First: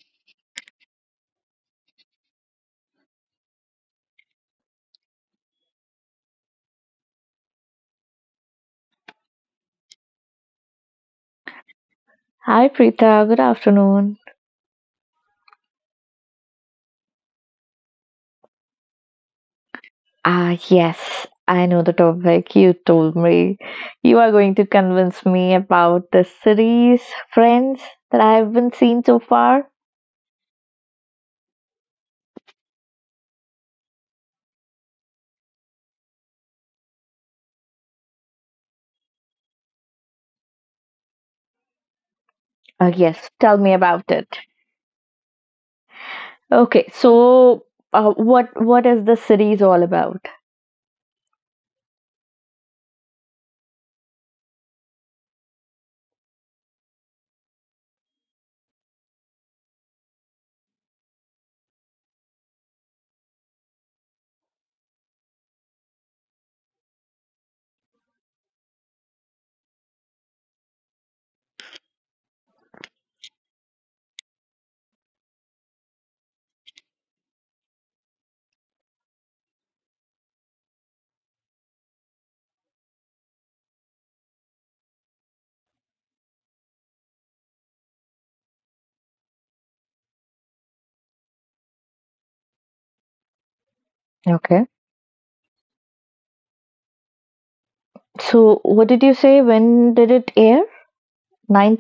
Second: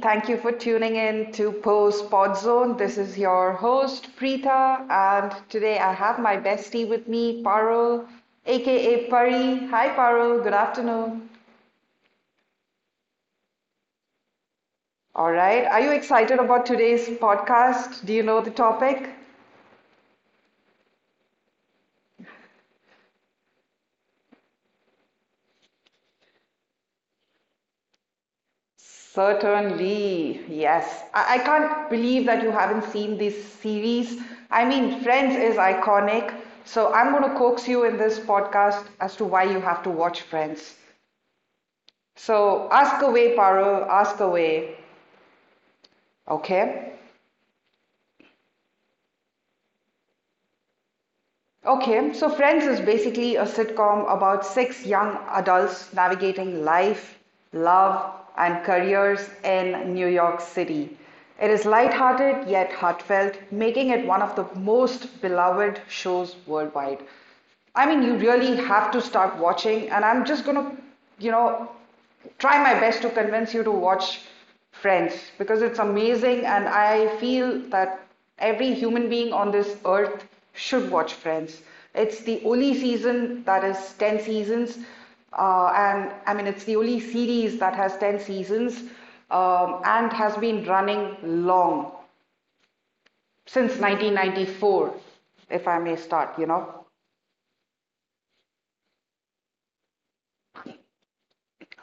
Thank you for tuning in to Post Pod Zone. This is your host, Preeta, and today I have my bestie with me, Parul, aka Pari. Hi, Parul. Good afternoon. Hi Preetha, good afternoon. All right. Are you excited about today's podcast? Do you know the topic? Ah, yes, I know the topic you told me. You are going to convince me about the series Friends that I haven't seen so far. Certainly, yes. I can't believe that you haven't seen this series. I mean, Friends is iconic, so I'm going to coax you in this podcast as to why you have to watch Friends. So Ah, ask yes, away, tell me Paro, about ask it. away. Okay, Okay? so what is the series all about? Okay, so Friends is basically a sitcom about six young adults navigating life, love, and careers in New York City. It is lighthearted yet heartfelt, making it one of the most beloved shows worldwide. I mean, you really have to start watching, and I'm just gonna, you know, try my best to convince you to watch Friends because it's amazing, and I feel that every human being on this earth should watch Friends. It's the only season that is 10 seasons, and I mean, it's the only series that has 10 seasons and has been running long since Okay. 1994, if I may start. So, what did you say? When did it air?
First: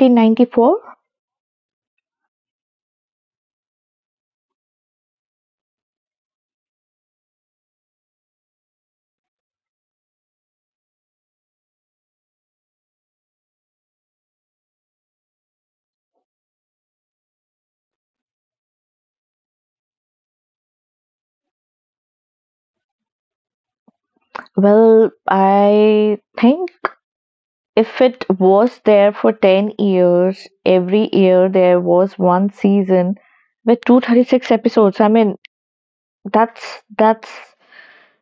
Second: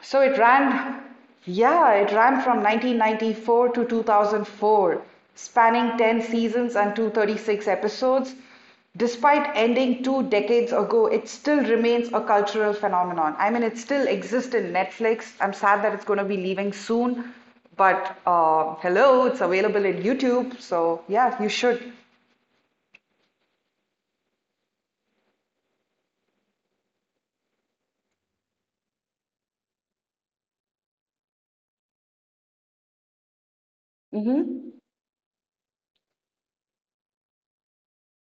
So it ran, yeah, it ran from 1994 to 2004, spanning 10 seasons and 236 episodes. Despite ending two decades ago, it still remains a cultural phenomenon. I mean, it still exists in Netflix. I'm sad that it's going to be leaving soon, but hello, it's available in YouTube. So yeah, you should. Well, I think if it was there for 10 years, every year there was one season with 236 hmm episodes. I mean, that's that's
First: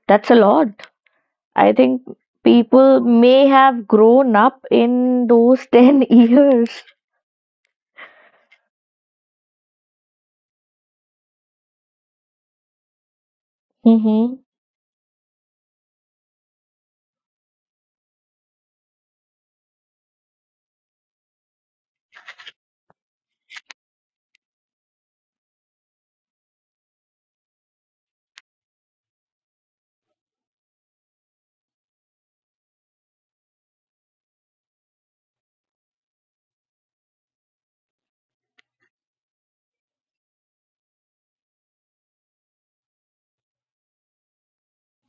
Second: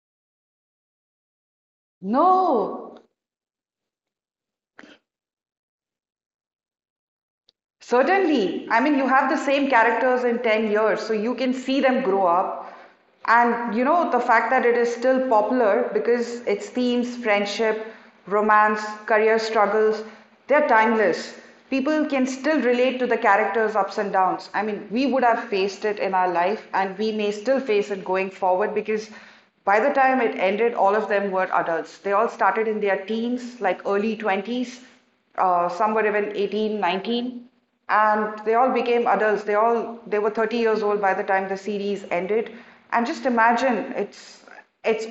that's a lot. I think people No. may have grown up in those 10 years. Certainly. I mean, you have the same characters in 10 years, so you can see them grow up. And you know, the Mm-hmm. fact that it is still popular because its themes, friendship, romance, career struggles, they're timeless. People can still relate to the characters' ups and downs. I mean, we would have faced it in our life, and we may still face it going forward because by the time it ended, all of them were adults. They all started in their teens, like early 20s, some were even 18, 19, and they all became adults. They were 30 years old by the time the series ended. And just imagine it's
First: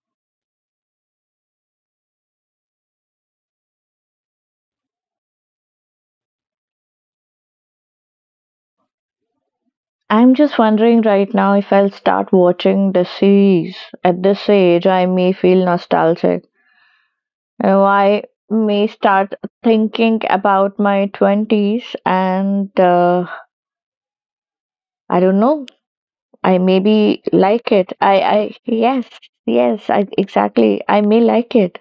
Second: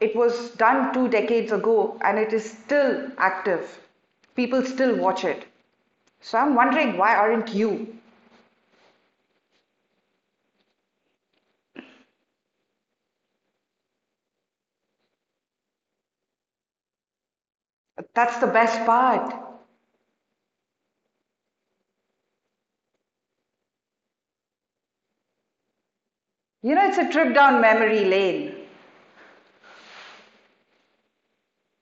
it was done two decades ago and it is still active. People still watch it. So I'm wondering, why aren't you? I'm just wondering right now if I'll start watching the series. At this age, I may feel nostalgic. Oh, I That's the best may part. start thinking about my 20s and I don't know, I You know, it's a maybe trip down like it. memory lane. I, yes, yes, I, exactly. I may like it.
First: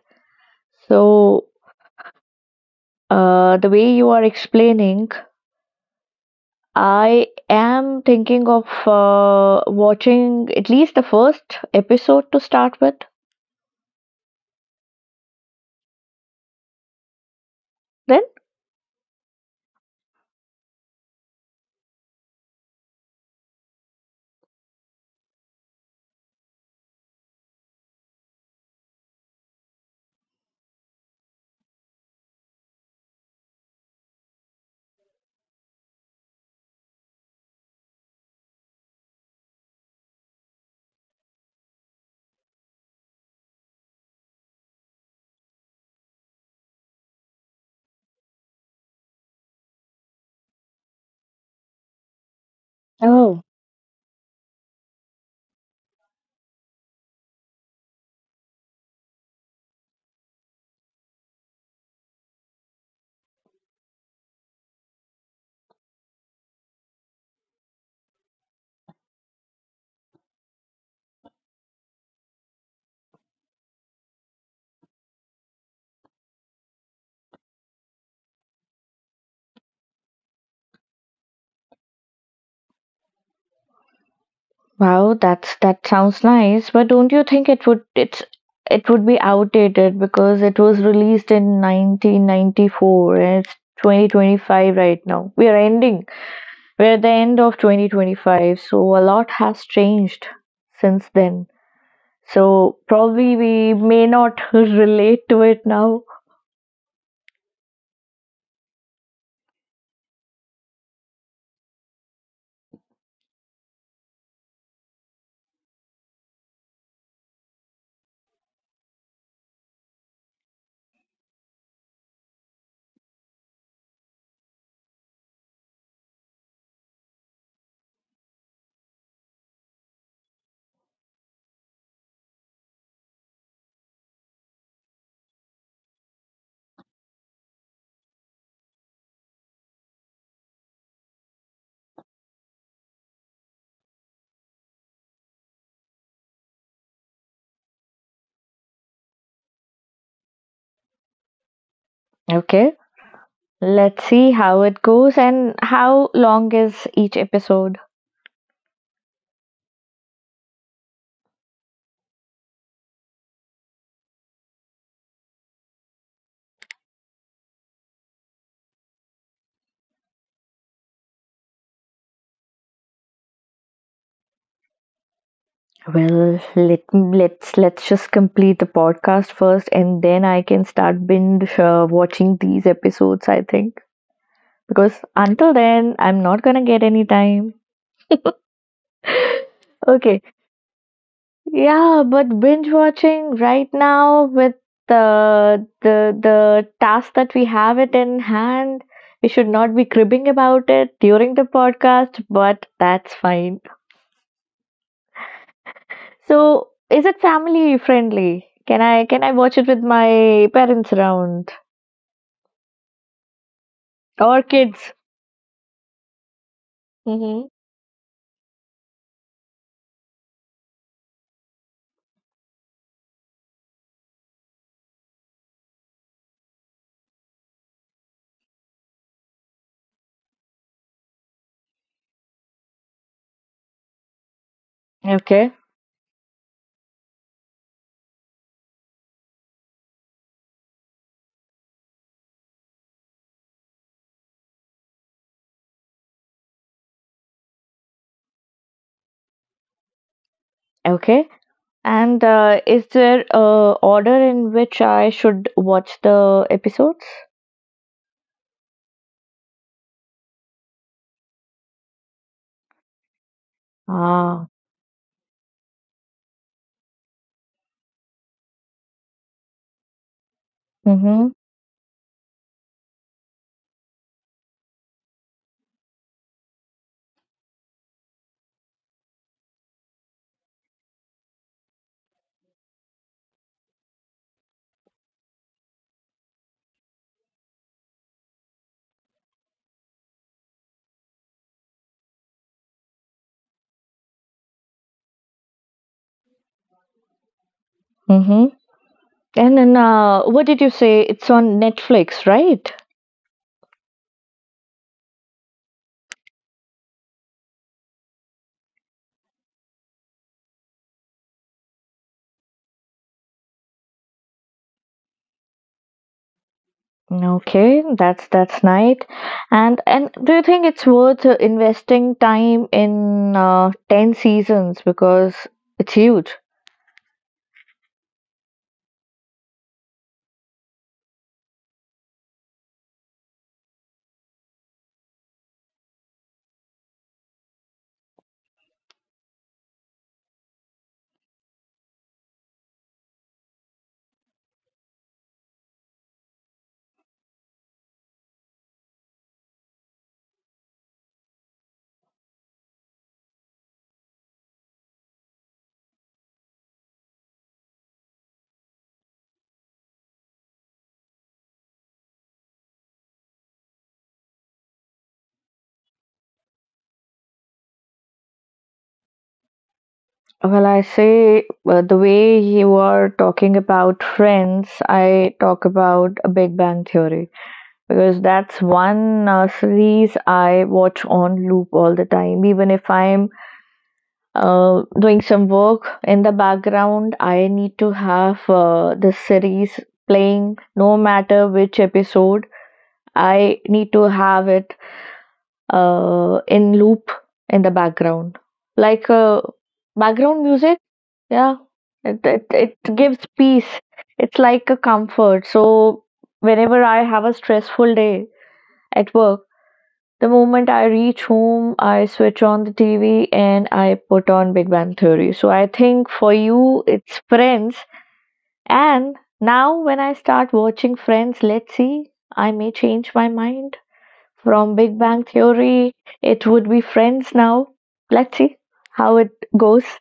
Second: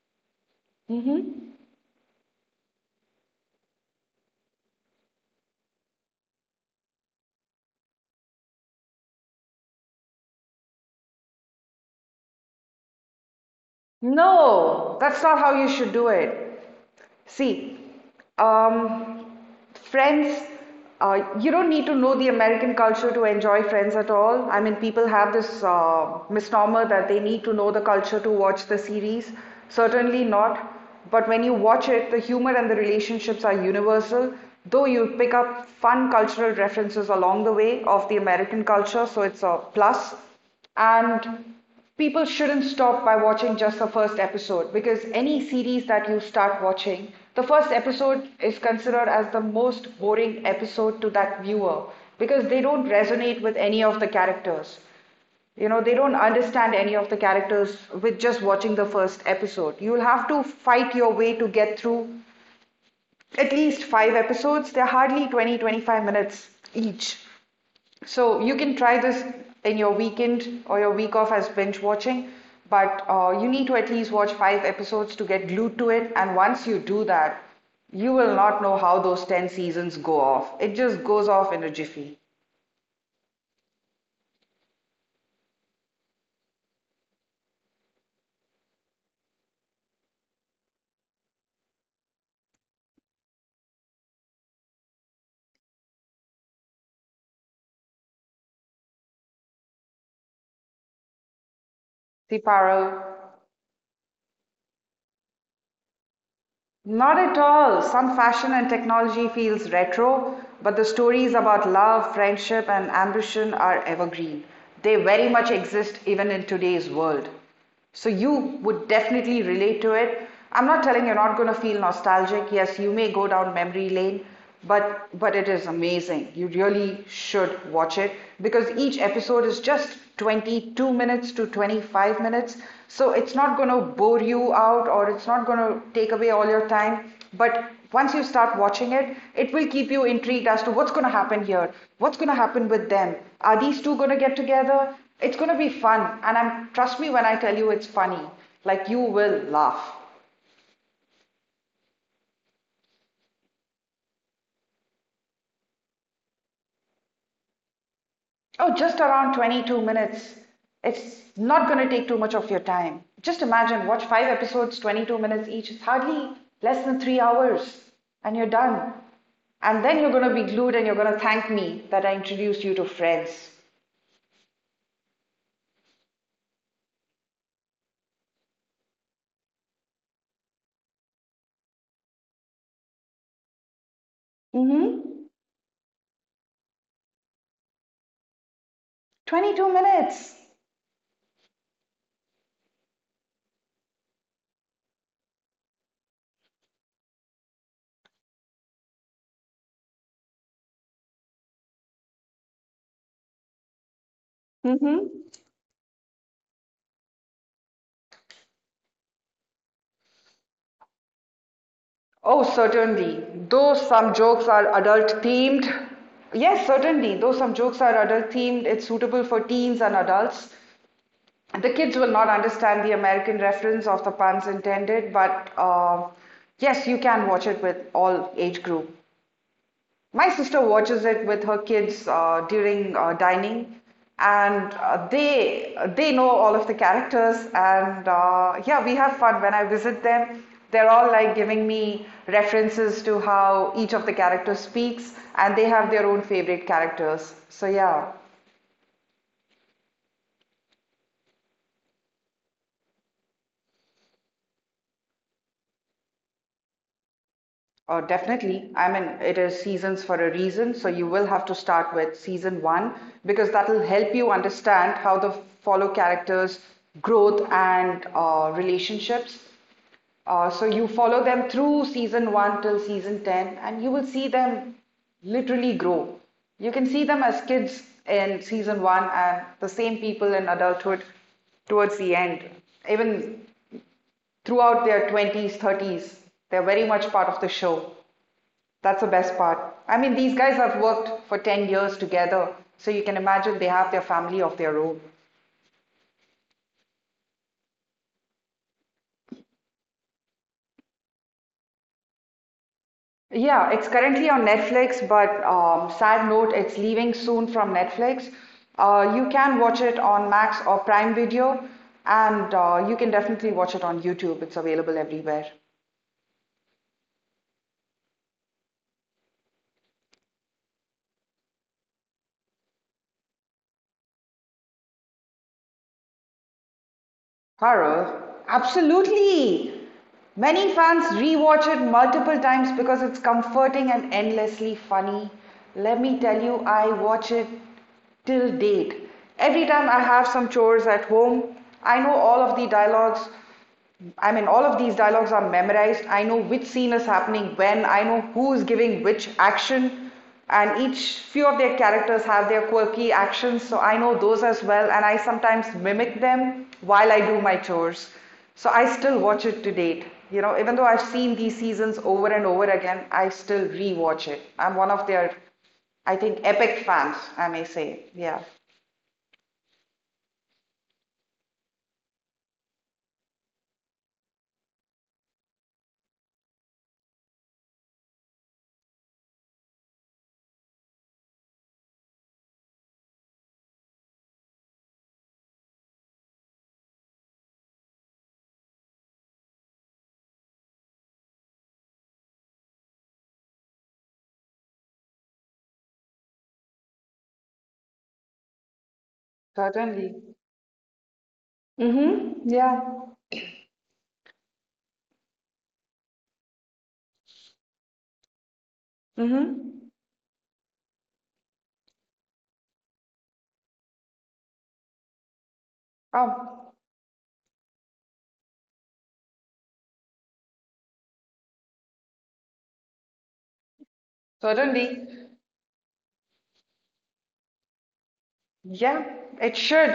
So, the way you are explaining, I am thinking of watching at least the first episode to start with, No, that's not how you should do it. See, then. um, Friends, you don't need to know the American culture to enjoy Friends at all. I mean, people have this misnomer that they need to know the culture to watch the series. Certainly not. But when you watch it, the humor and the relationships are universal, though you pick up fun cultural references along the way of the American culture, so it's a plus. And people shouldn't stop by watching just the first episode because any series that you start watching, the first episode is considered as the most boring episode to that viewer because they don't Oh. resonate with any of the characters. You know, they don't understand any of the characters with just watching the first episode. You'll have to fight your way to get through at least five episodes. They're hardly 20 to 25 minutes each. So you can try this in your weekend or your week off as binge watching, but you need to at least watch five episodes to get glued to it. And once you do that, you will not know how those 10 seasons go off. It just goes off in a jiffy. Wow, that's that sounds nice, but don't you think it would be outdated because it was released in 1994 and it's 2025 right now. We are ending. We're at the end of 2025, so a lot has changed since then. See, So Paro, probably we may not relate to it now. not at all. Some fashion and technology feels retro, but the stories about love, friendship, and ambition are evergreen. They very much exist even in today's world. So you would definitely relate to it. I'm not telling you're not going to feel nostalgic. Yes, you may go down memory lane, but it is amazing. You really should watch it because each episode is just 22 minutes to 25 minutes, so it's not going to bore you out or it's not going to take away all your time, but once you start watching it, it will keep you intrigued as to what's going to happen here, what's going to happen with them. Are these two going to get together? It's going to be fun, and I'm trust me when I tell you it's funny. Like you will laugh. Okay, let's see how it goes and how long is each episode. Oh, just around 22 minutes. It's not going to take too much of your time. Just imagine, watch five episodes, 22 minutes each. It's hardly less than 3 hours, and you're done. And then you're going to be glued and you're going to thank me that I introduced you to friends. Well, let's just complete the podcast first, and then I can start binge watching these episodes. I think because Mm-hmm. until then, I'm not gonna get any time. 22 Okay, minutes. yeah, but binge watching right now with the task that we have it in hand, we should not be cribbing about it during the podcast. But that's fine. Mm-hmm. So, is it family friendly? Can I watch it with my parents around Oh, certainly. Though some or jokes are kids? adult themed, yes, certainly. Though Mm-hmm. some jokes are adult themed, it's suitable for teens and adults. The kids will not understand the American reference of the puns intended, but yes, you can watch it with all age group. My sister watches it with her kids during dining, and uh, Okay, they they know all of the characters, and yeah, we have fun when I visit them. They're all like giving me references to how each of the characters speaks, and they have their own favorite characters. So yeah. okay. And is there a order in which I should watch the episodes? Oh, definitely. I mean, it is seasons for a reason. So you will have to start with season one because that will help you Ah, understand how the follow characters' growth and relationships. So you follow mm-hmm, them through season one till season 10, and you will see them literally grow. You can see them as kids in season one and the same people in adulthood towards the end, even throughout their 20s, 30s. They're very much part of the show. That's the best part. I mean, these guys have worked for 10 years together, so you can imagine they have their family of their own. mm-hmm. And then, what did you say? It's on Netflix, right? Yeah, it's currently on Netflix, but sad note, it's leaving soon from Netflix. You can watch it on Max or Prime Video, and you can definitely watch it on YouTube. It's available everywhere. Okay, that's nice. And do you think it's worth investing time in 10 seasons because it's huge? Horror? Absolutely! Many fans rewatch it multiple times because it's comforting and endlessly funny. Let me tell you, I watch it till date. Every time I have some chores at home, I know all of the dialogues, I mean, all of these dialogues are memorized. I know which scene is happening when, I know who is giving which action, and each few of their characters have their quirky actions, so I know those as well, and I sometimes mimic them while I do my chores. So I still watch it to date. You know, even though I've seen these seasons over and over again, I still rewatch it. I'm one of their, I think, epic fans, I may say. Yeah. Well, I say the way you are talking about Friends, I talk about a Big Bang Theory because that's one series I watch on loop all the time. Even if I'm doing some work in the background, I need to have the series playing no matter which episode. I need to have it in loop in the background, like Certainly. background music. Yeah, it, Mm-hmm. it it Yeah. gives peace. It's like a comfort. So whenever I have a stressful day at work, Mm-hmm. the moment I reach home, I switch on the TV and I put on Big Bang Theory. So I think for Oh. you, it's Friends. And now when I start watching Friends, let's see, I may change my mind. From Big Certainly. Bang Theory, it would be Friends now. Let's see Yeah, how it it goes. should.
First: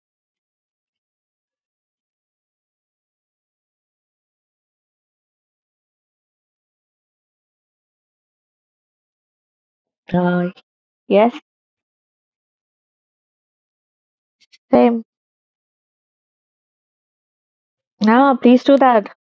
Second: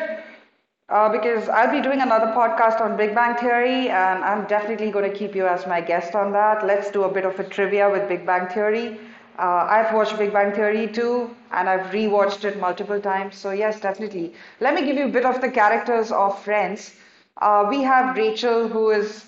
Because I'll be doing another podcast on Big Bang Theory, and I'm definitely going to keep you as my guest on that. Let's do a bit of a trivia with Big Bang Theory. I've watched Big Bang Uh, Theory too, Yes, and I've rewatched it multiple times. So, yes, definitely. Let me give same. you a bit of the characters of Friends. We have Now, please Rachel, do who that. is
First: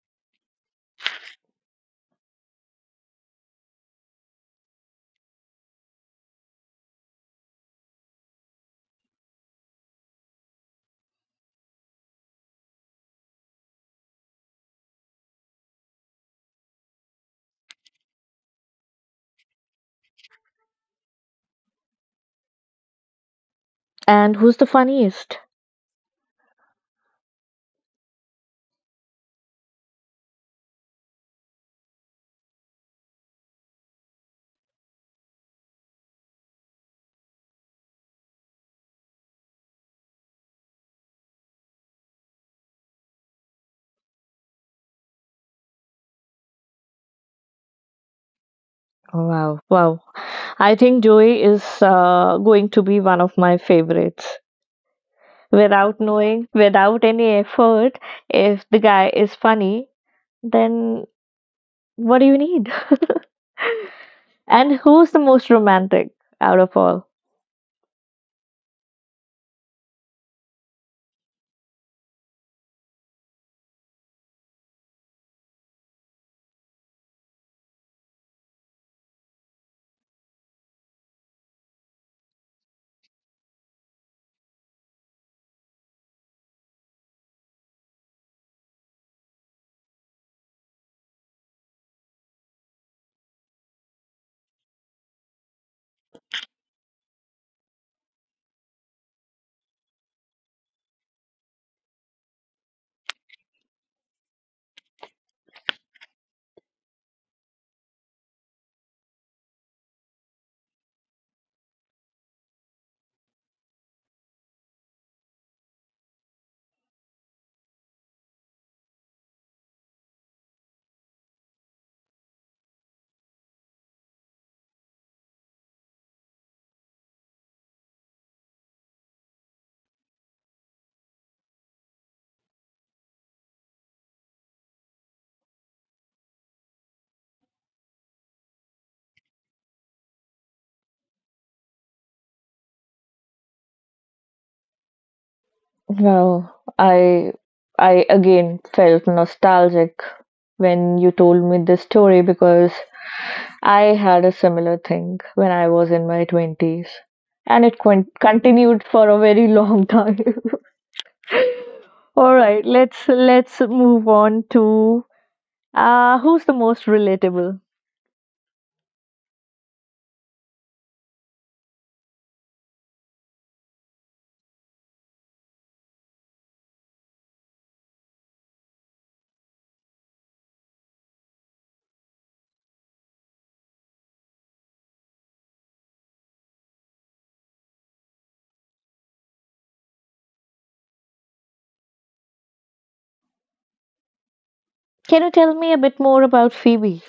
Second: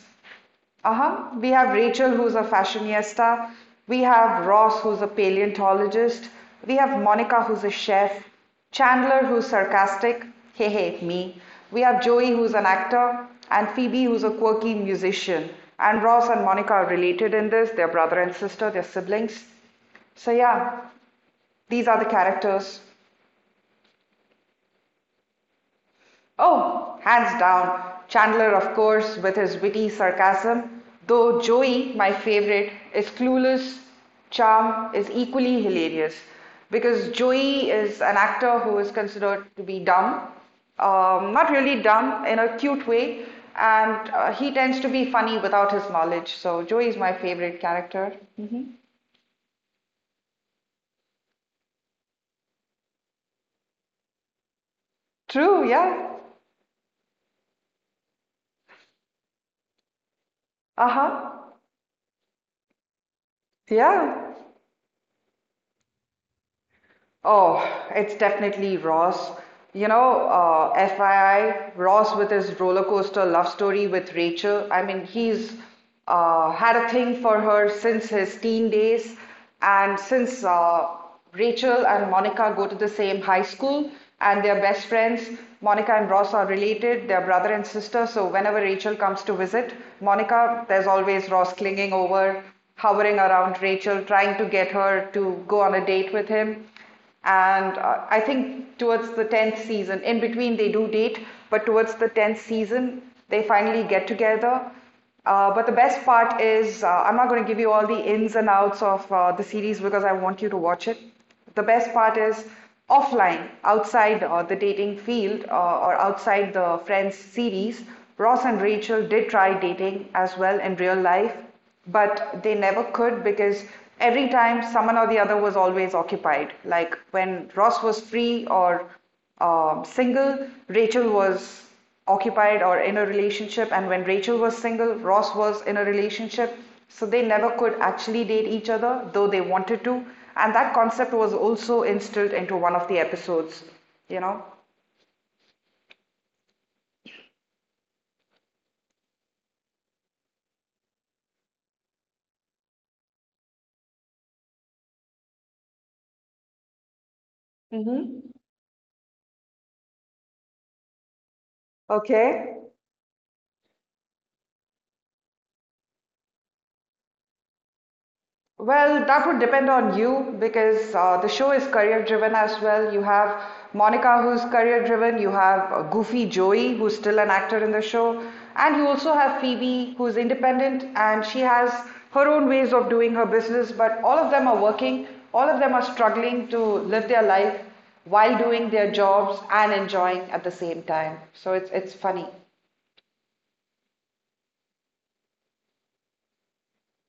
Uh-huh. We have Rachel, who's a fashionista. We have Ross, who's a paleontologist. We have Monica, who's a chef. Chandler, who's sarcastic. Hey, hey, me. We have Joey, who's an actor. And Phoebe, who's a quirky musician. And Ross and Monica are related in this. They're brother and sister, they're siblings. So, yeah, these are the characters. And who's the funniest? Oh, hands down. Chandler, of course, with his witty sarcasm, though Joey, my favorite, is clueless, charm is equally hilarious because Joey is an actor who is considered to be dumb, not really dumb in a cute way, and he tends to be funny without his knowledge. So Joey is my favorite character. Wow. Wow, I think Joey is going to be one of my favorites. True, Without yeah. knowing, without any effort, if the guy is funny, then Uh-huh. what do you need? Yeah. And who's the most romantic out of all? Oh, it's definitely Ross. You know, FYI, Ross with his roller coaster love story with Rachel. I mean, he's had a thing for her since his teen days, and since Rachel and Monica go to the same high school and they're best friends, Monica and Ross are related, they're brother and sister. So whenever Rachel comes to visit Monica, there's always Ross clinging over, hovering around Rachel, trying to get her to go on a date with him. And I think towards the 10th season, in between they do date, but towards the 10th season, they finally get together. But the best part is, I'm not going to give you all the ins and outs of the series because I want you to watch it. The best part is offline, outside the dating field or outside the Friends series. Ross and Rachel did try dating as well in real life, but they never could because every time someone or the other was always occupied. Like when Ross was free or single, Rachel was occupied or in a relationship, and when Rachel was single, Ross was in a relationship. So they never could actually date each other, though they wanted to. And that concept was also instilled into one of the episodes, you know? Wow, I I again felt nostalgic when you told me this story because I had a similar thing when I was in my 20s and it Mm-hmm. continued for a very long time. All Okay. right, let's move on to who's the most relatable? Well, that would depend on you because the show is career driven as well. You have Monica, who's career driven, you have Goofy Joey, who's still an actor in the show, and you also have Phoebe, who's independent and she has her own ways of doing her business. But all of them are working, all of them are struggling to live their life while doing their jobs and enjoying at the same time. So it's funny. Can you tell me a bit more about Phoebe?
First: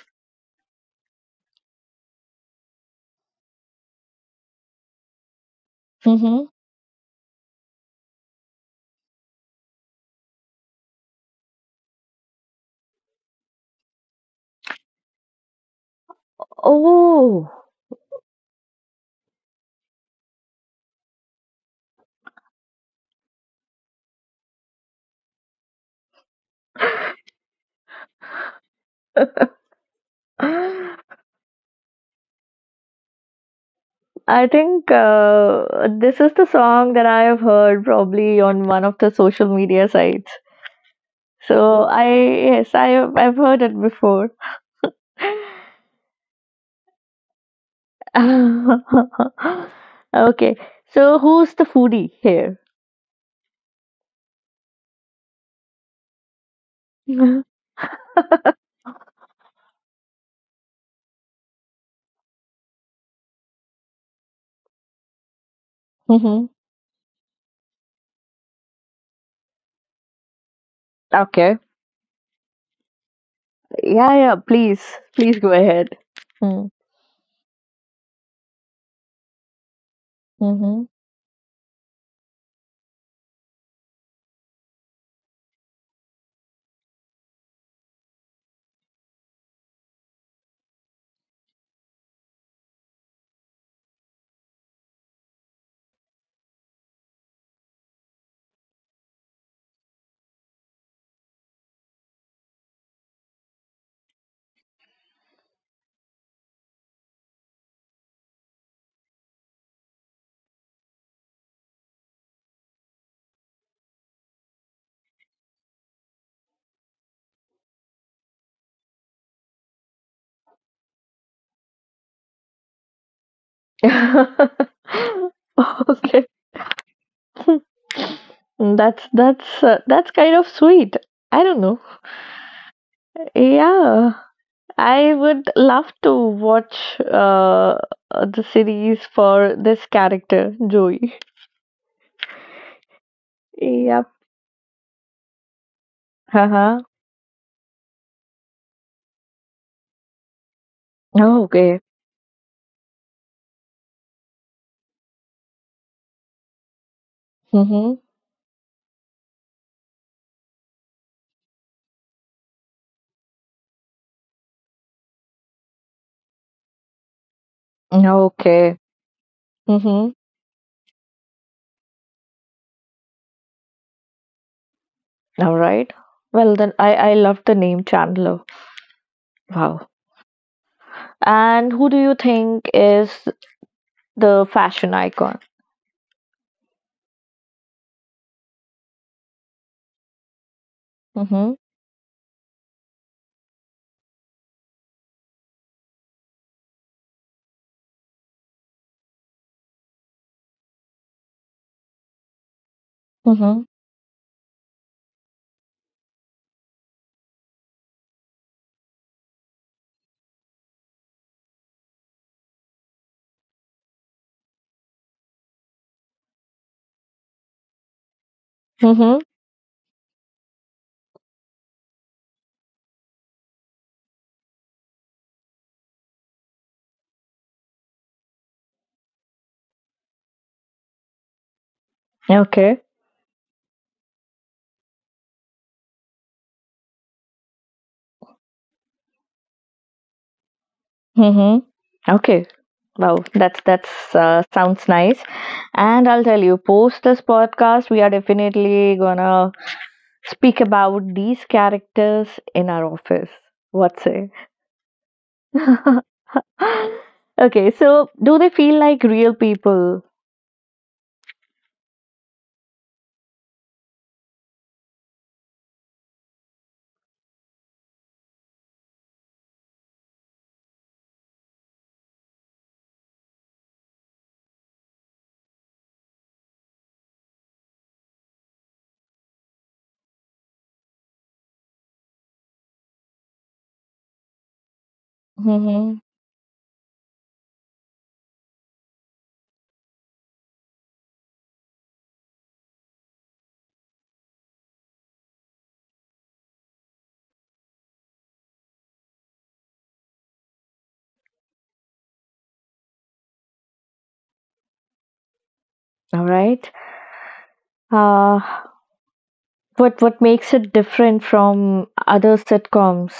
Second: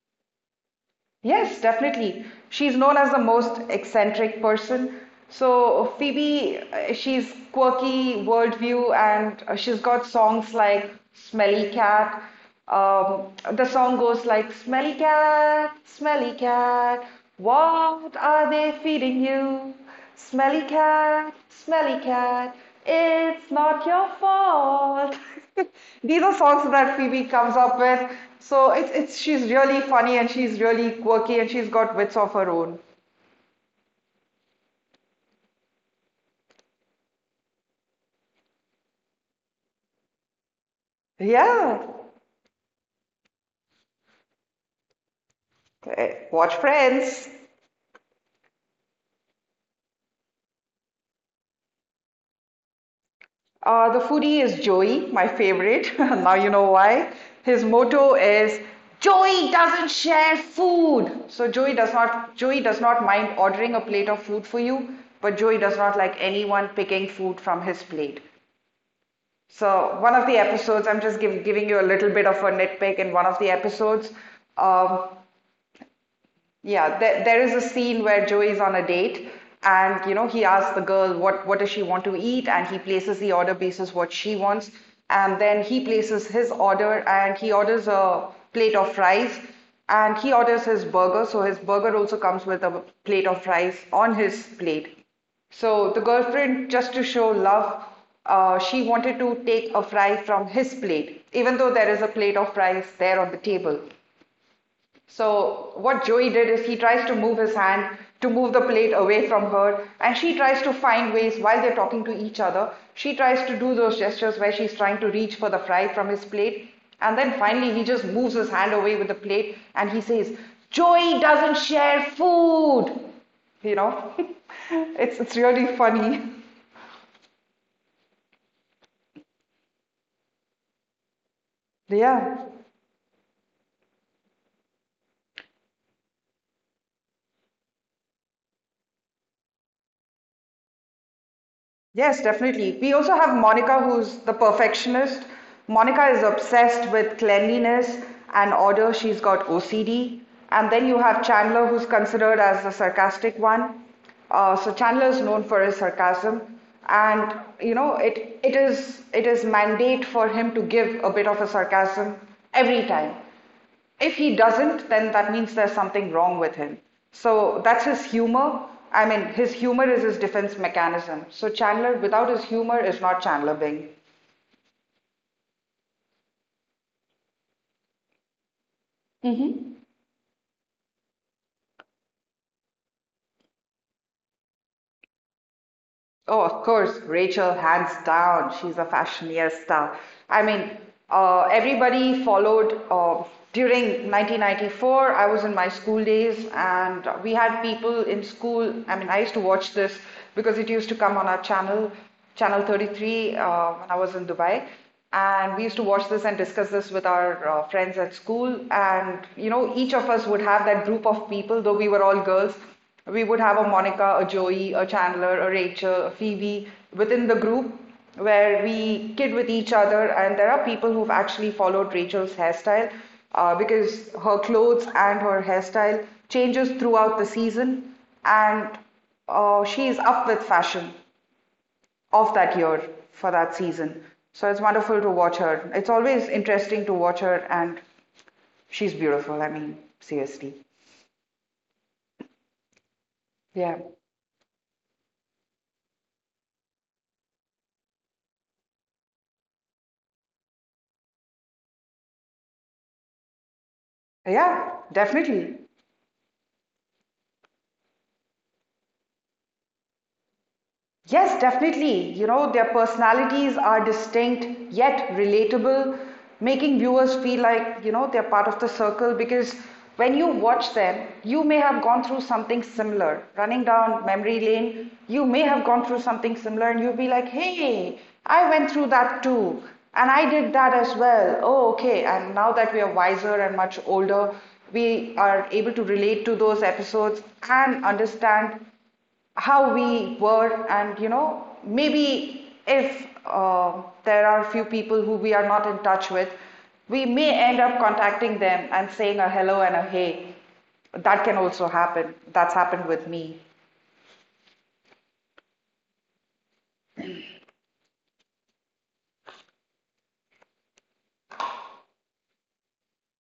Yes, definitely. She's known as the most eccentric person. So Mhm. Phoebe, she's quirky worldview, and she's got songs like "Smelly Cat." The song goes like smelly cat, Oh. what are they feeding you? Smelly cat, it's not your fault." These are songs that Phoebe comes up with. So it's she's really funny and she's really quirky and she's got wits of her own. I think this is the song that I have heard probably on one of the social media sites. So Yeah. I Yes I have, I've heard it before. Eh, watch Friends. Okay, so who's the foodie here? The foodie is Joey, my favorite. Now you know why. His motto is Joey doesn't share food. So Joey does not mind ordering a plate of food for you, but Joey does not like Hmm. anyone picking food from his plate. So one of the episodes, I'm just Okay. giving you a little bit of a nitpick in one of the episodes. Yeah, yeah. Please, Um, please go ahead. yeah, there is a scene where Joey's on a date, and you know he asks the Mm-hmm. girl what does she want to eat, and he places the order basis what she wants, and then he places his order and he orders a plate of fries and he orders his burger, so his burger also comes with a plate of fries on his plate. So the girlfriend, just to show love, she wanted to take a fry from his plate, even though there is a plate of fries there on the table. So what Joey did is he tries to move his hand to move the plate away from her, and she tries to find ways while they're talking to each other. She tries to do those gestures where she's trying to reach for the fry from his plate, and then finally he just moves his hand away with the plate and he says, "Joey doesn't share food." You know, it's really funny. Okay. That's kind of sweet. I don't know. Yeah. Yeah. I would love to watch the series for this character, Joey. Yes, definitely. We also have Monica, Yep. who's the perfectionist. Monica is Uh-huh. obsessed with cleanliness and order. She's got OCD. And then you have Chandler, Okay. who's considered as the sarcastic one. So Chandler is known for his sarcasm, and you Mm-hmm. know it is mandate for him to give a bit of a sarcasm every time. If he doesn't, then that means there's something wrong with him. So that's his humor. Okay. I mean, his humor is Mm-hmm. his defense mechanism. So Chandler, without his humor, is not Chandler Bing. All right. Well, then I love the name Chandler. Wow. And who do you think is the fashion icon? Oh, of course, Rachel, hands down, she's a fashionista. I mean, Mm-hmm. everybody followed during 1994. I was in my school days, and we had people in school. I mean, I used to watch this because it used to come on our channel, Channel 33, Mm-hmm. When I was in Dubai. And we used to watch this and discuss this with our friends at school. And, you know, each of us would have that group of people, though we were all girls. We would have a Monica, a Joey, a Chandler, a Rachel, a Phoebe within the group where we Mm-hmm. kid with each other. And there are people who've actually followed Rachel's hairstyle because her clothes and her hairstyle changes throughout the season. And she is up with fashion of that Okay. year for that season. So it's wonderful to watch her. It's always interesting to watch her, and she's beautiful. I mean, seriously. Mm-hmm. Okay. Wow, Yeah. that's sounds nice. And I'll tell you, post this podcast, we are definitely gonna speak about these characters in our office. What say? Yeah, definitely. Okay, so do they feel like real people? Yes, definitely. You know, their personalities are distinct yet relatable, making viewers feel like, you know, they're part of the circle because when you watch them, you may have gone through something similar. Running down memory lane, you may have gone through something similar and you'll be like, hey, I went through that too. And I did that as well. Oh, okay. And now that we are wiser and much older, we are able to Hmm. relate to those episodes and understand how we were, and maybe if there are few people who we are not in touch with, we may end up contacting them and saying a hello and a hey. That can also happen. That's happened with me. All right. Uh, what makes it different from other sitcoms?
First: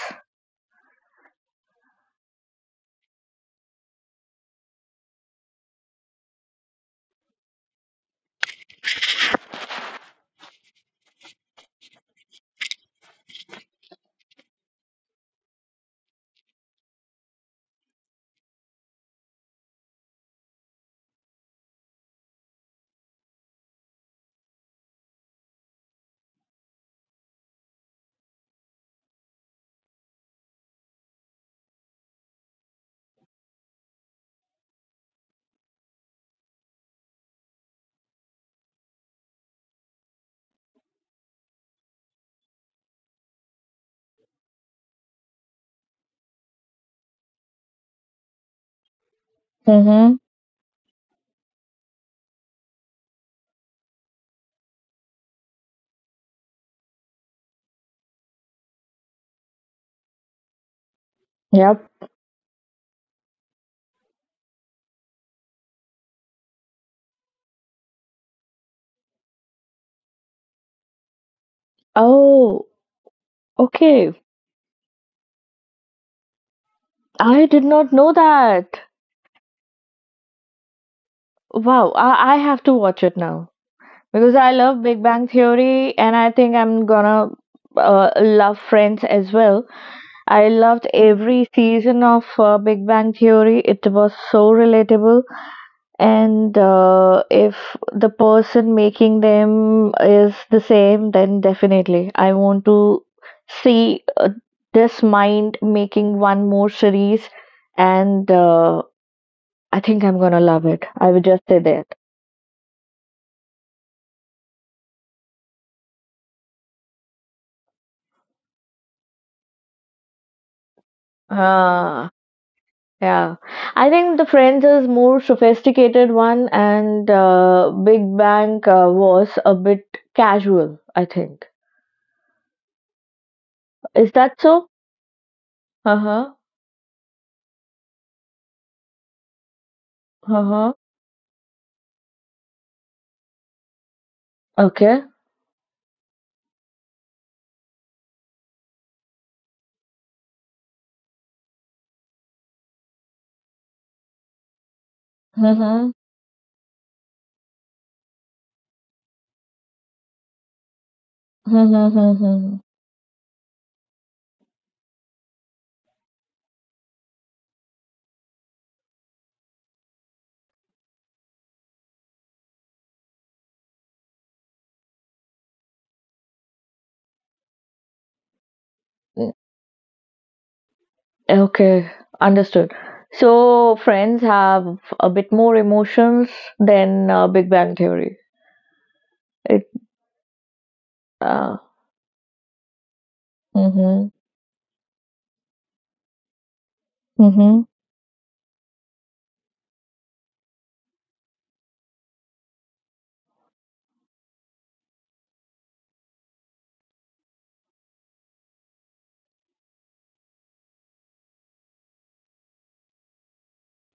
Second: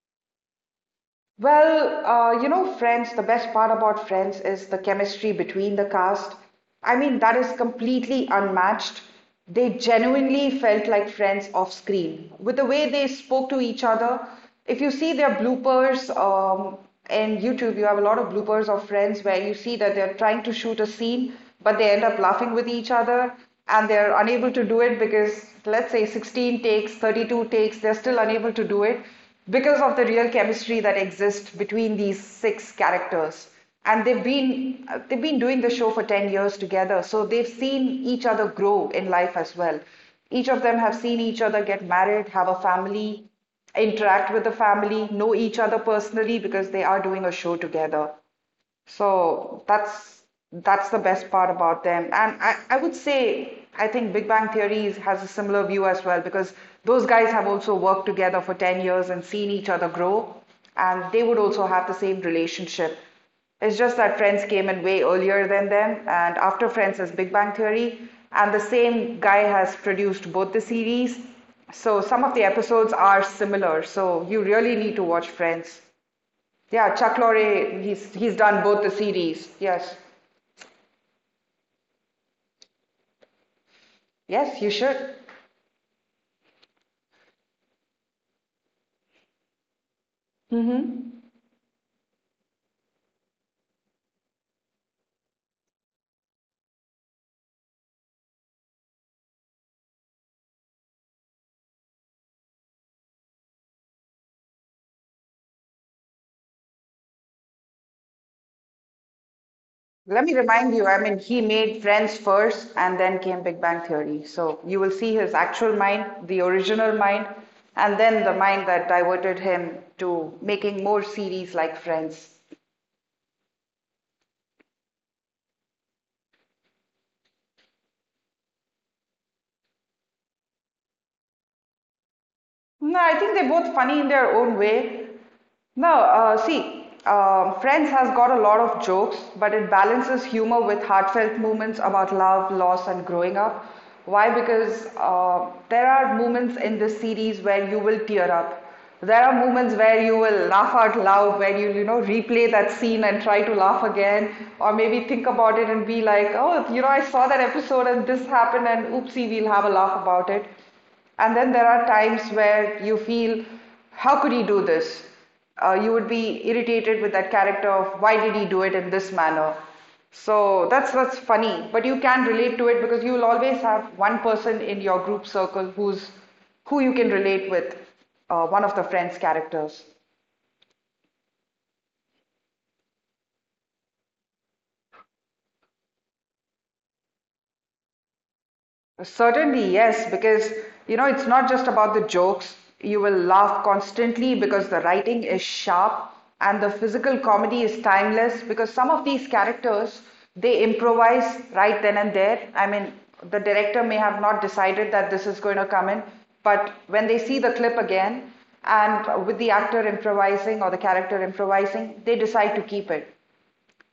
Well, you know, Friends, the best part about Friends is the chemistry between the cast. I mean, that is completely unmatched. They genuinely felt like friends off screen. With the way they spoke to each other, if you see their bloopers in YouTube, you have a lot of bloopers of Friends where you see that they're trying to shoot a scene, but they end up laughing with each other and they're unable to do it because, let's say, 16 takes, 32 takes, they're still unable to do it because of the real chemistry that exists between these six characters. And they've been doing the show for 10 years together, so they've seen each other grow in life as well. Each of them have seen each other get married, have a family, interact with the family, know each other personally because they are doing a show together. So Mm-hmm. that's the best part about them. And I would say I think Big Bang Theory has a similar view as well because those guys have also worked together for 10 years and seen each other grow, and they would also have Yep. the same relationship. It's just that Friends came in way earlier than them, and after Friends is Big Bang Theory, and the same guy has produced both the series. So some of the Oh, episodes are similar, okay. so you really need to watch Friends. Yeah, Chuck I did Lorre, not he's know he's done both that. the series. Yes, Wow, I have to watch it now because I yes, you love Big should. Bang Theory and I think I'm gonna love Friends as well. I loved Hmm. every season of Big Bang Theory. It was so relatable. And if the person making them is the same, then definitely I want to see this mind making one more series. And I think I'm Let me gonna love remind it. you. I I mean, would he just say made that. Friends first, and then came Big Bang Theory. So you will see his actual mind, the original mind, and then the mind that diverted him to making more series like Ah. Friends. Yeah, I think the Friends is more sophisticated one, and Big Bang was a bit casual. I think No, I think they're both funny in is their that own so? way. No, Uh huh. See, Friends has got a lot of jokes, but it balances Uh humor huh. with heartfelt moments about love, loss, and growing up. Why? Because Okay. There are moments in this series where you will tear up. There are moments where you will laugh out loud, where you know replay that scene and try to laugh again, or maybe think about it and Mm-hmm. be like, oh, you know, I saw that episode and this happened, and oopsie, we'll have a laugh about it. And then there are times Mm-hmm. where you feel, how could he do this? You would be irritated with that character of why did he do it in this manner? So that's funny, but you can relate to it because you will always have one person in your group circle who you can relate with, one of the friend's characters. Okay. Understood. So Friends have a bit more emotions than Big Bang Theory. Certainly, It. yes, because you know it's not Uh, just about the jokes. You will laugh mm-hmm. constantly because the writing is sharp and the physical Mm-hmm. comedy is timeless because some of these characters they improvise right then and there. I mean, the director may have not decided that this is going to come in, but when they see the clip again and with the actor improvising or the character improvising, they decide to keep it.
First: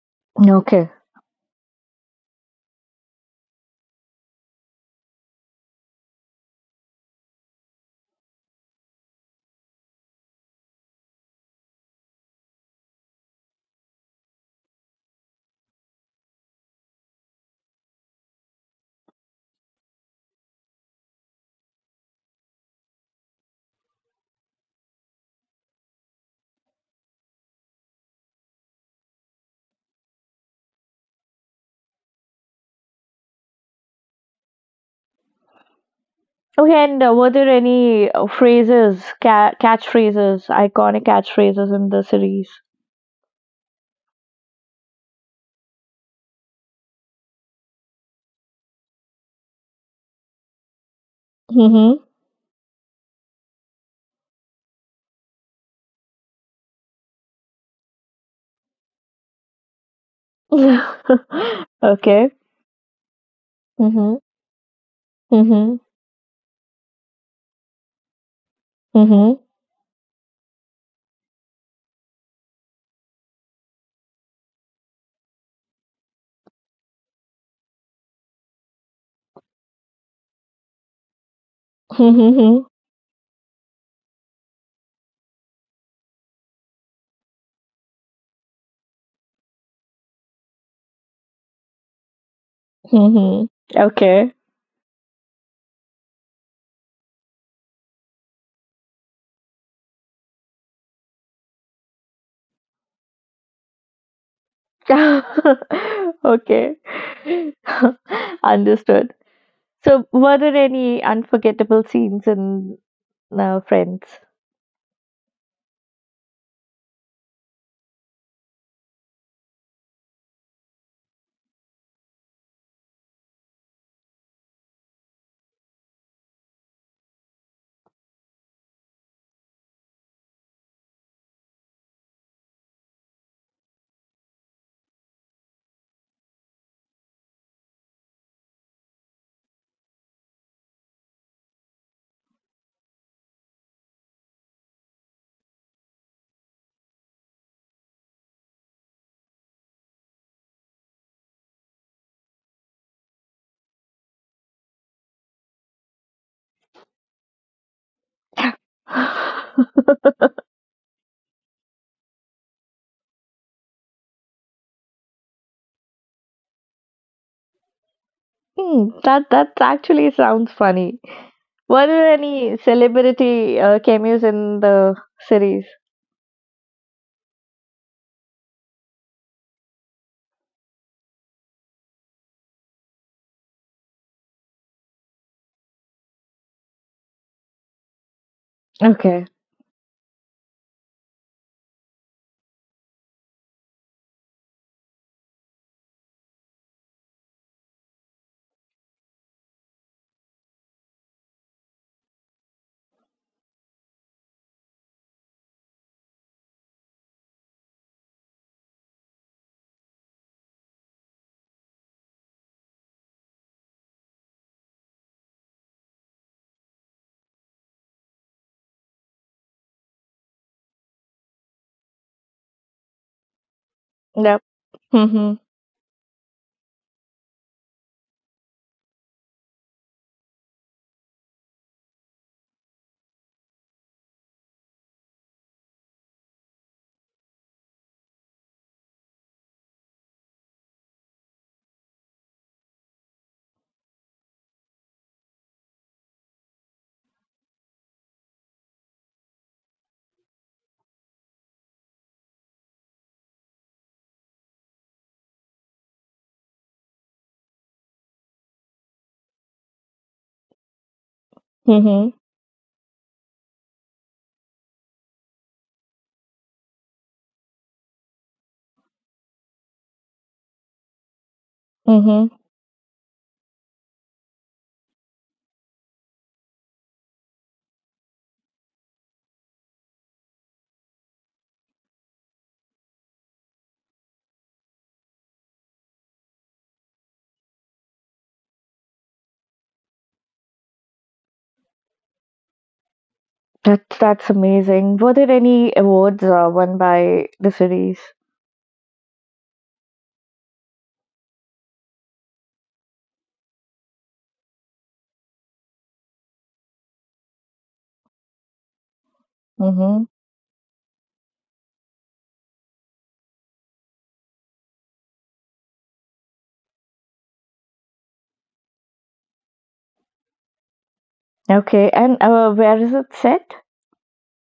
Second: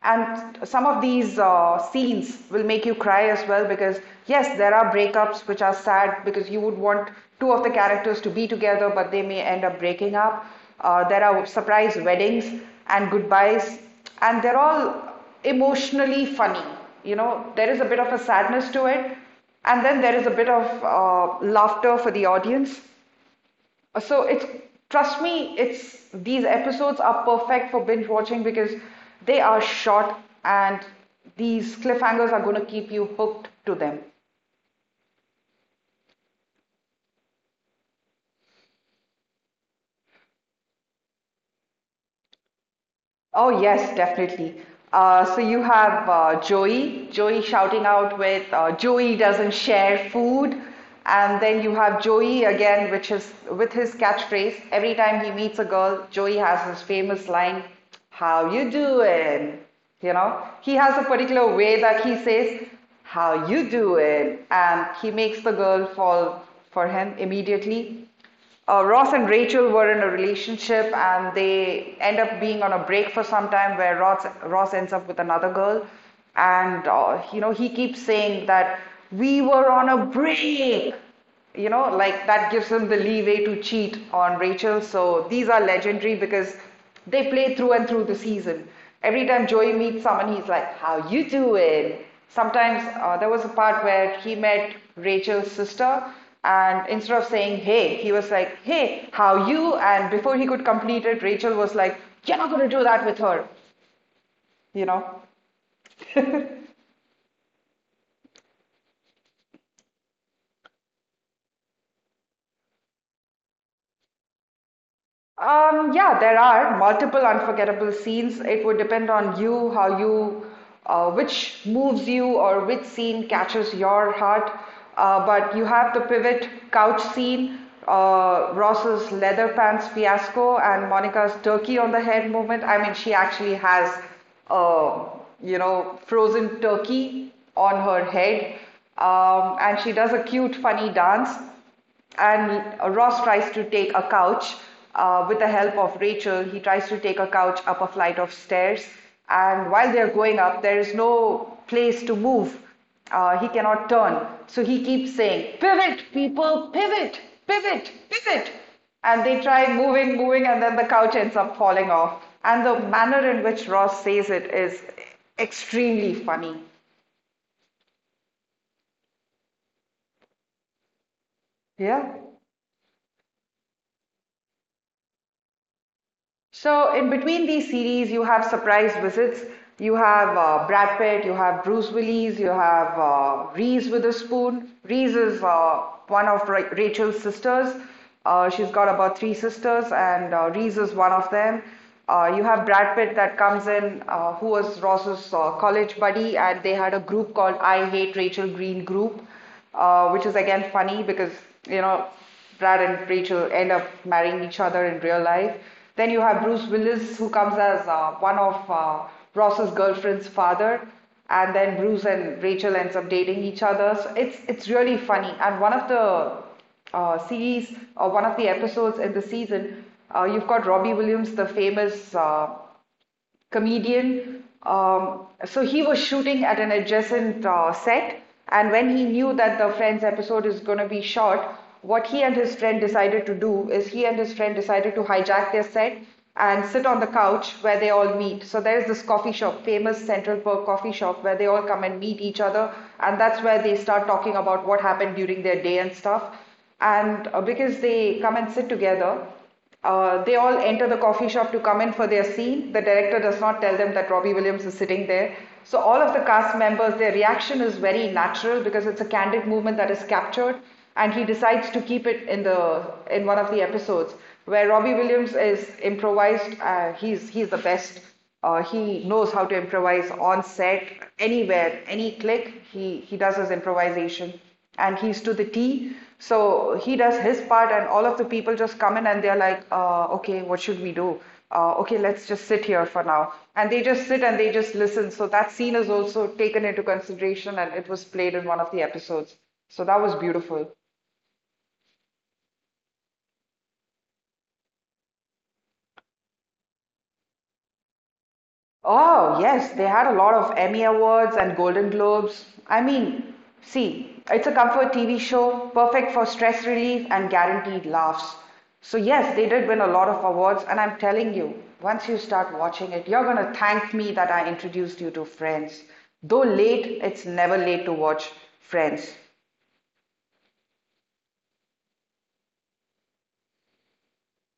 And some Okay. of these scenes will make you cry as well because, yes, there are breakups which are sad because you would want two of the characters to be together, but they may end up breaking up. There are surprise weddings and goodbyes, and they're all emotionally funny. You know, there is a bit of a sadness to it, and then there is a bit of laughter for the audience. So it's trust me, it's these episodes are perfect for binge watching because they are short and these cliffhangers are going to keep you hooked to them. Okay, and were there any catchphrases, iconic catchphrases in the series? Oh, yes, definitely. So you have Joey, Joey shouting out with Joey doesn't share food. And then you have Mm-hmm. Joey again, which is with his catchphrase. Every time he meets a girl, Joey has his famous line, how you doing? You know, he has a particular way that he Okay. says, how you Mm-hmm. doing? And he makes the Mm-hmm. girl fall for him immediately. Ross and Mm-hmm. Rachel were in a relationship and they end up being on a break for some time where Ross ends up with another girl. And, you know, he keeps saying that we were on a break. You know, like that Mm-hmm. gives him the leeway to cheat on Rachel. So these are legendary because they play through and through the season. Every time Joey meets someone, he's like, "How you doing?" Sometimes there was Mm-hmm. a part where Okay. he met Rachel's sister, and instead of saying "Hey," he was like, "Hey, how you?" And before he could complete it, Rachel was like, "You're not going to do that with her," you know. Okay. Understood. So, were there any unforgettable scenes in Friends? Yeah, there are multiple unforgettable scenes. It would depend on you, how you, which moves you or which scene catches your heart. But you have the pivot couch scene, Ross's leather pants fiasco, and Monica's turkey on the head moment. I mean, she actually has, uh, frozen turkey on her head. And she does a cute, funny dance and Ross tries to take a couch. With the help of Rachel, he tries to take a couch up a flight of stairs. And while they're going up, there is no place to move. He cannot turn. So he keeps saying, pivot, people, pivot, pivot, pivot. And they try moving, and then the couch ends up falling off. And the manner in which Ross says it is extremely funny. Hmm, that that actually sounds funny. Were there Yeah. any celebrity cameos in the series? So, in between these series, you have surprise visits. You have Brad Pitt, you have Bruce Willis, you have Reese Witherspoon. Reese is one of Ra Rachel's sisters. She's got about Okay. three sisters, and Reese is one of them. You have Brad Pitt that comes in, who was Ross's college buddy, and they had a group called I Hate Rachel Green group, which is again funny because you know Brad and Rachel end up marrying each other in real life. Then you have Bruce Willis who comes as one of Ross's girlfriend's father, and then Bruce and Rachel ends up dating each other. So it's really funny. And one of the series or one of the episodes in the season, you've got Robbie Williams, the famous Yep. comedian. Mhm. So he was shooting at an adjacent set, and when he knew that the Friends episode is going to be short, what he and his friend decided to do is he and his friend decided to hijack their set and sit on the couch where they all meet. So there's this coffee shop, famous Central Perk coffee shop, where they all come and meet each other, and that's where they start talking about what happened during their day and stuff. And because they come and sit together, they all enter the coffee shop to come in for their scene. The director does not tell them that Robbie Williams is sitting there. So, all of the cast members, their reaction is very natural because it's a candid movement that is captured, and he decides to keep Mhm. it in one of the episodes where Robbie Williams is improvised. He's the best. He knows how to improvise on set, anywhere, any Mhm. click. He does his improvisation and he's to the T. So he does his part, and all of the people just come in and they're like, okay, what should we do? Okay, let's just sit here for now. And they just sit and they just listen. So that scene is also taken into consideration and it was played in one of the episodes. So that was beautiful. That's amazing. Were there any awards won by the series? Oh, yes, they had a lot of Emmy Awards and Golden Globes. I mean, see, it's a comfort TV show, perfect for stress relief and guaranteed laughs. So, yes, they did win a Mhm. lot of awards, and I'm telling you, once you start watching it, you're gonna thank me that I introduced you to Friends. Though late, it's never late to watch Friends. Okay. And where is it set?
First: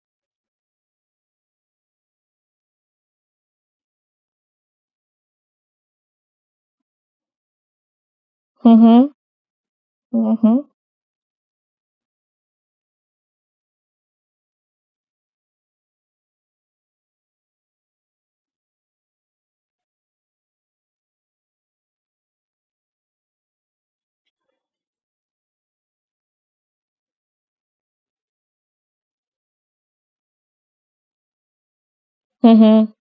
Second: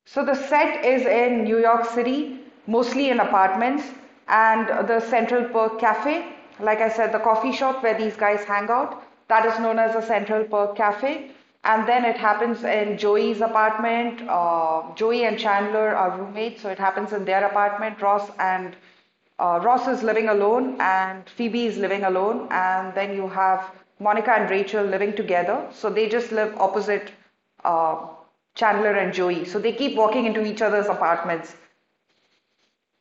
So the set is in New York City, mostly in apartments, and the Central Perk Cafe. Like I said, the coffee shop where these guys hang out, Mhm. that is known as the Central Mhm. Perk Cafe. And then it happens in Joey's apartment. Joey and Chandler are roommates, so it happens in their apartment. Ross is living alone and Phoebe is living alone, and then you have Monica and Rachel living together. So they just live opposite uh, Chandler and Joey. So they keep walking into each other's apartments. Mhm.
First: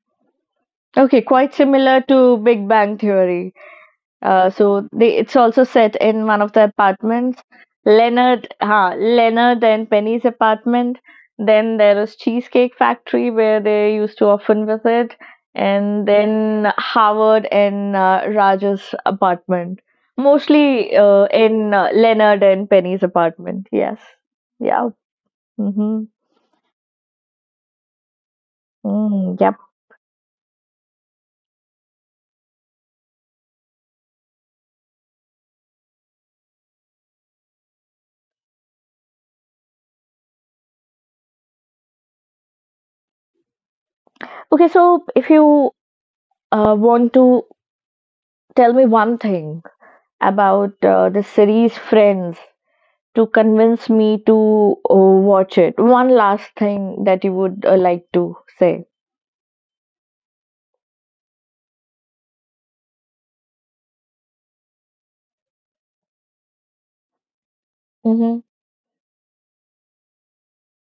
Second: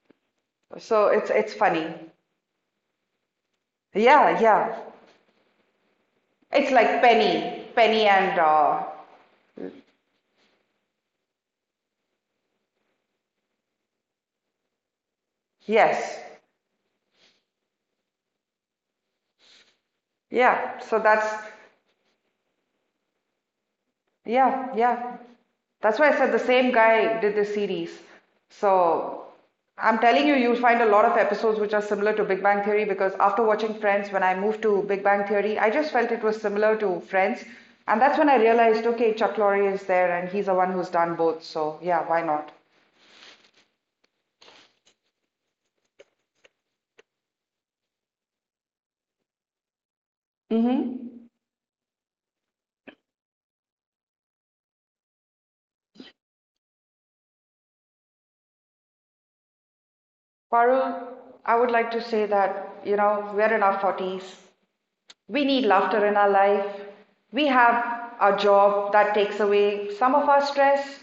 So Okay. it's Quite funny. similar to Big Bang Theory. Yeah, yeah. It's also set in one of the It's like apartments. Penny and Leonard, ha, Leonard and Penny's apartment. Then there is Cheesecake Factory where they used to often visit, and yes, then Howard and Raj's apartment. yeah. Mostly So uh, that's in uh, Leonard and Penny's apartment. Yes. yeah, Yeah. yeah. That's Mm-hmm. why I said the same guy did this series. So Mm, yep. I'm telling you, you'll find a lot of episodes which are similar to Big Bang Theory because after watching Friends, when I moved to Big Bang Theory, I just felt it was similar to Friends. And that's when I realized, okay, Chuck Lorre is there and he's the one who's done both. So yeah, why not? Okay. So if you want to tell me one thing about the Mm-hmm. series Friends to convince me to watch it. One last thing that you would like to say. Parul, I would like to say that, you know, we're in our 40s. We need laughter in our life. We have a Hmm. job that takes away some of our stress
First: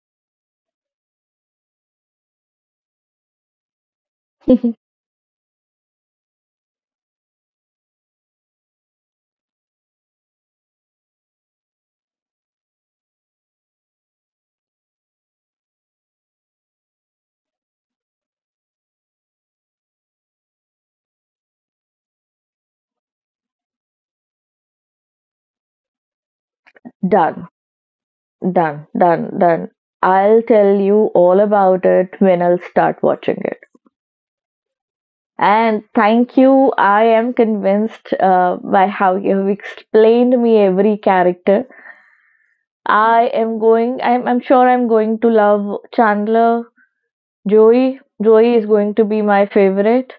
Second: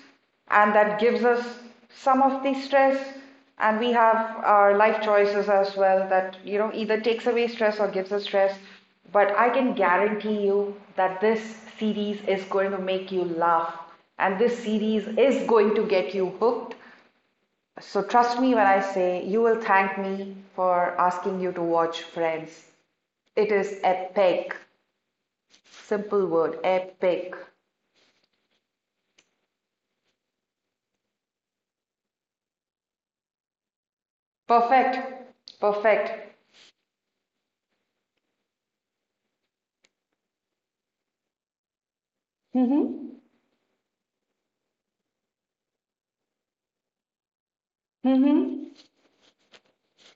and that gives us some of the stress. And we have our life choices as well that, you know, either takes away stress or gives us stress. But I can guarantee you that this series is going to make you laugh. And this series is going to get you hooked. So trust me when I say you will thank me for asking you to watch Friends. It is epic. Simple word, epic. Done, done, done. I'll tell you all about it when I'll start watching it. Perfect. And thank Perfect. you. I am convinced by how you have explained me every character. Mm-hmm. I am going. I'm. I'm sure I'm going to love Chandler. Joey. Joey is Mm-hmm. going to be my favorite,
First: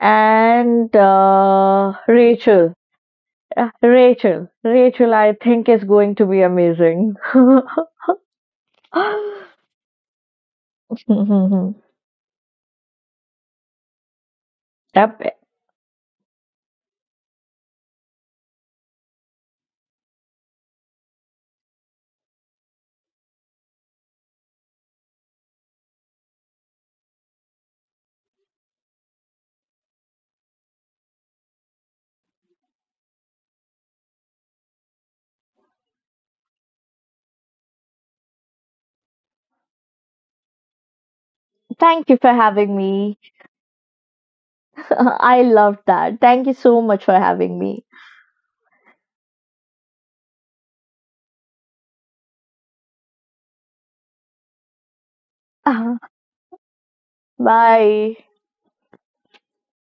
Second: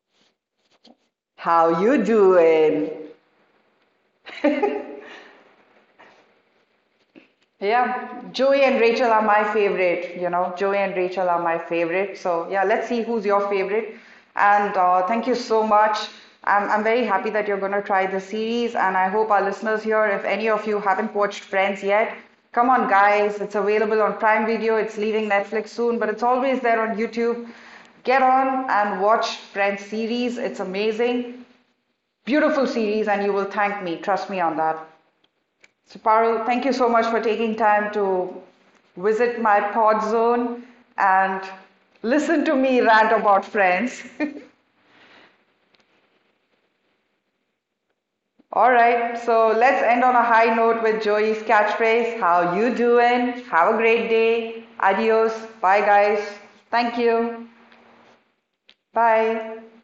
and How you Rachel. doing? Rachel, I think is going to be amazing. Yeah, Joey and Rachel are my favorite. You know, Joey and Rachel are my favorite. So yeah, let's see who's your favorite. And thank you Yep. so much. I'm very happy that you're going to try the series, and I hope our listeners here, if any of you haven't watched Friends yet, come on, guys. It's available on Prime Video. It's leaving Netflix soon, but it's always there on YouTube. Get on and watch Friends series. It's amazing, beautiful series, and you will thank me. Trust me on that. So Parul, thank you so much for taking time to visit my pod zone and Thank you for listen to having me rant me. about friends. I loved that. Thank you so much for having me. All right, so let's end on a high note with Joey's catchphrase, how you doing? Have a great day. Adios. Bye guys. Thank you. Bye. Bye.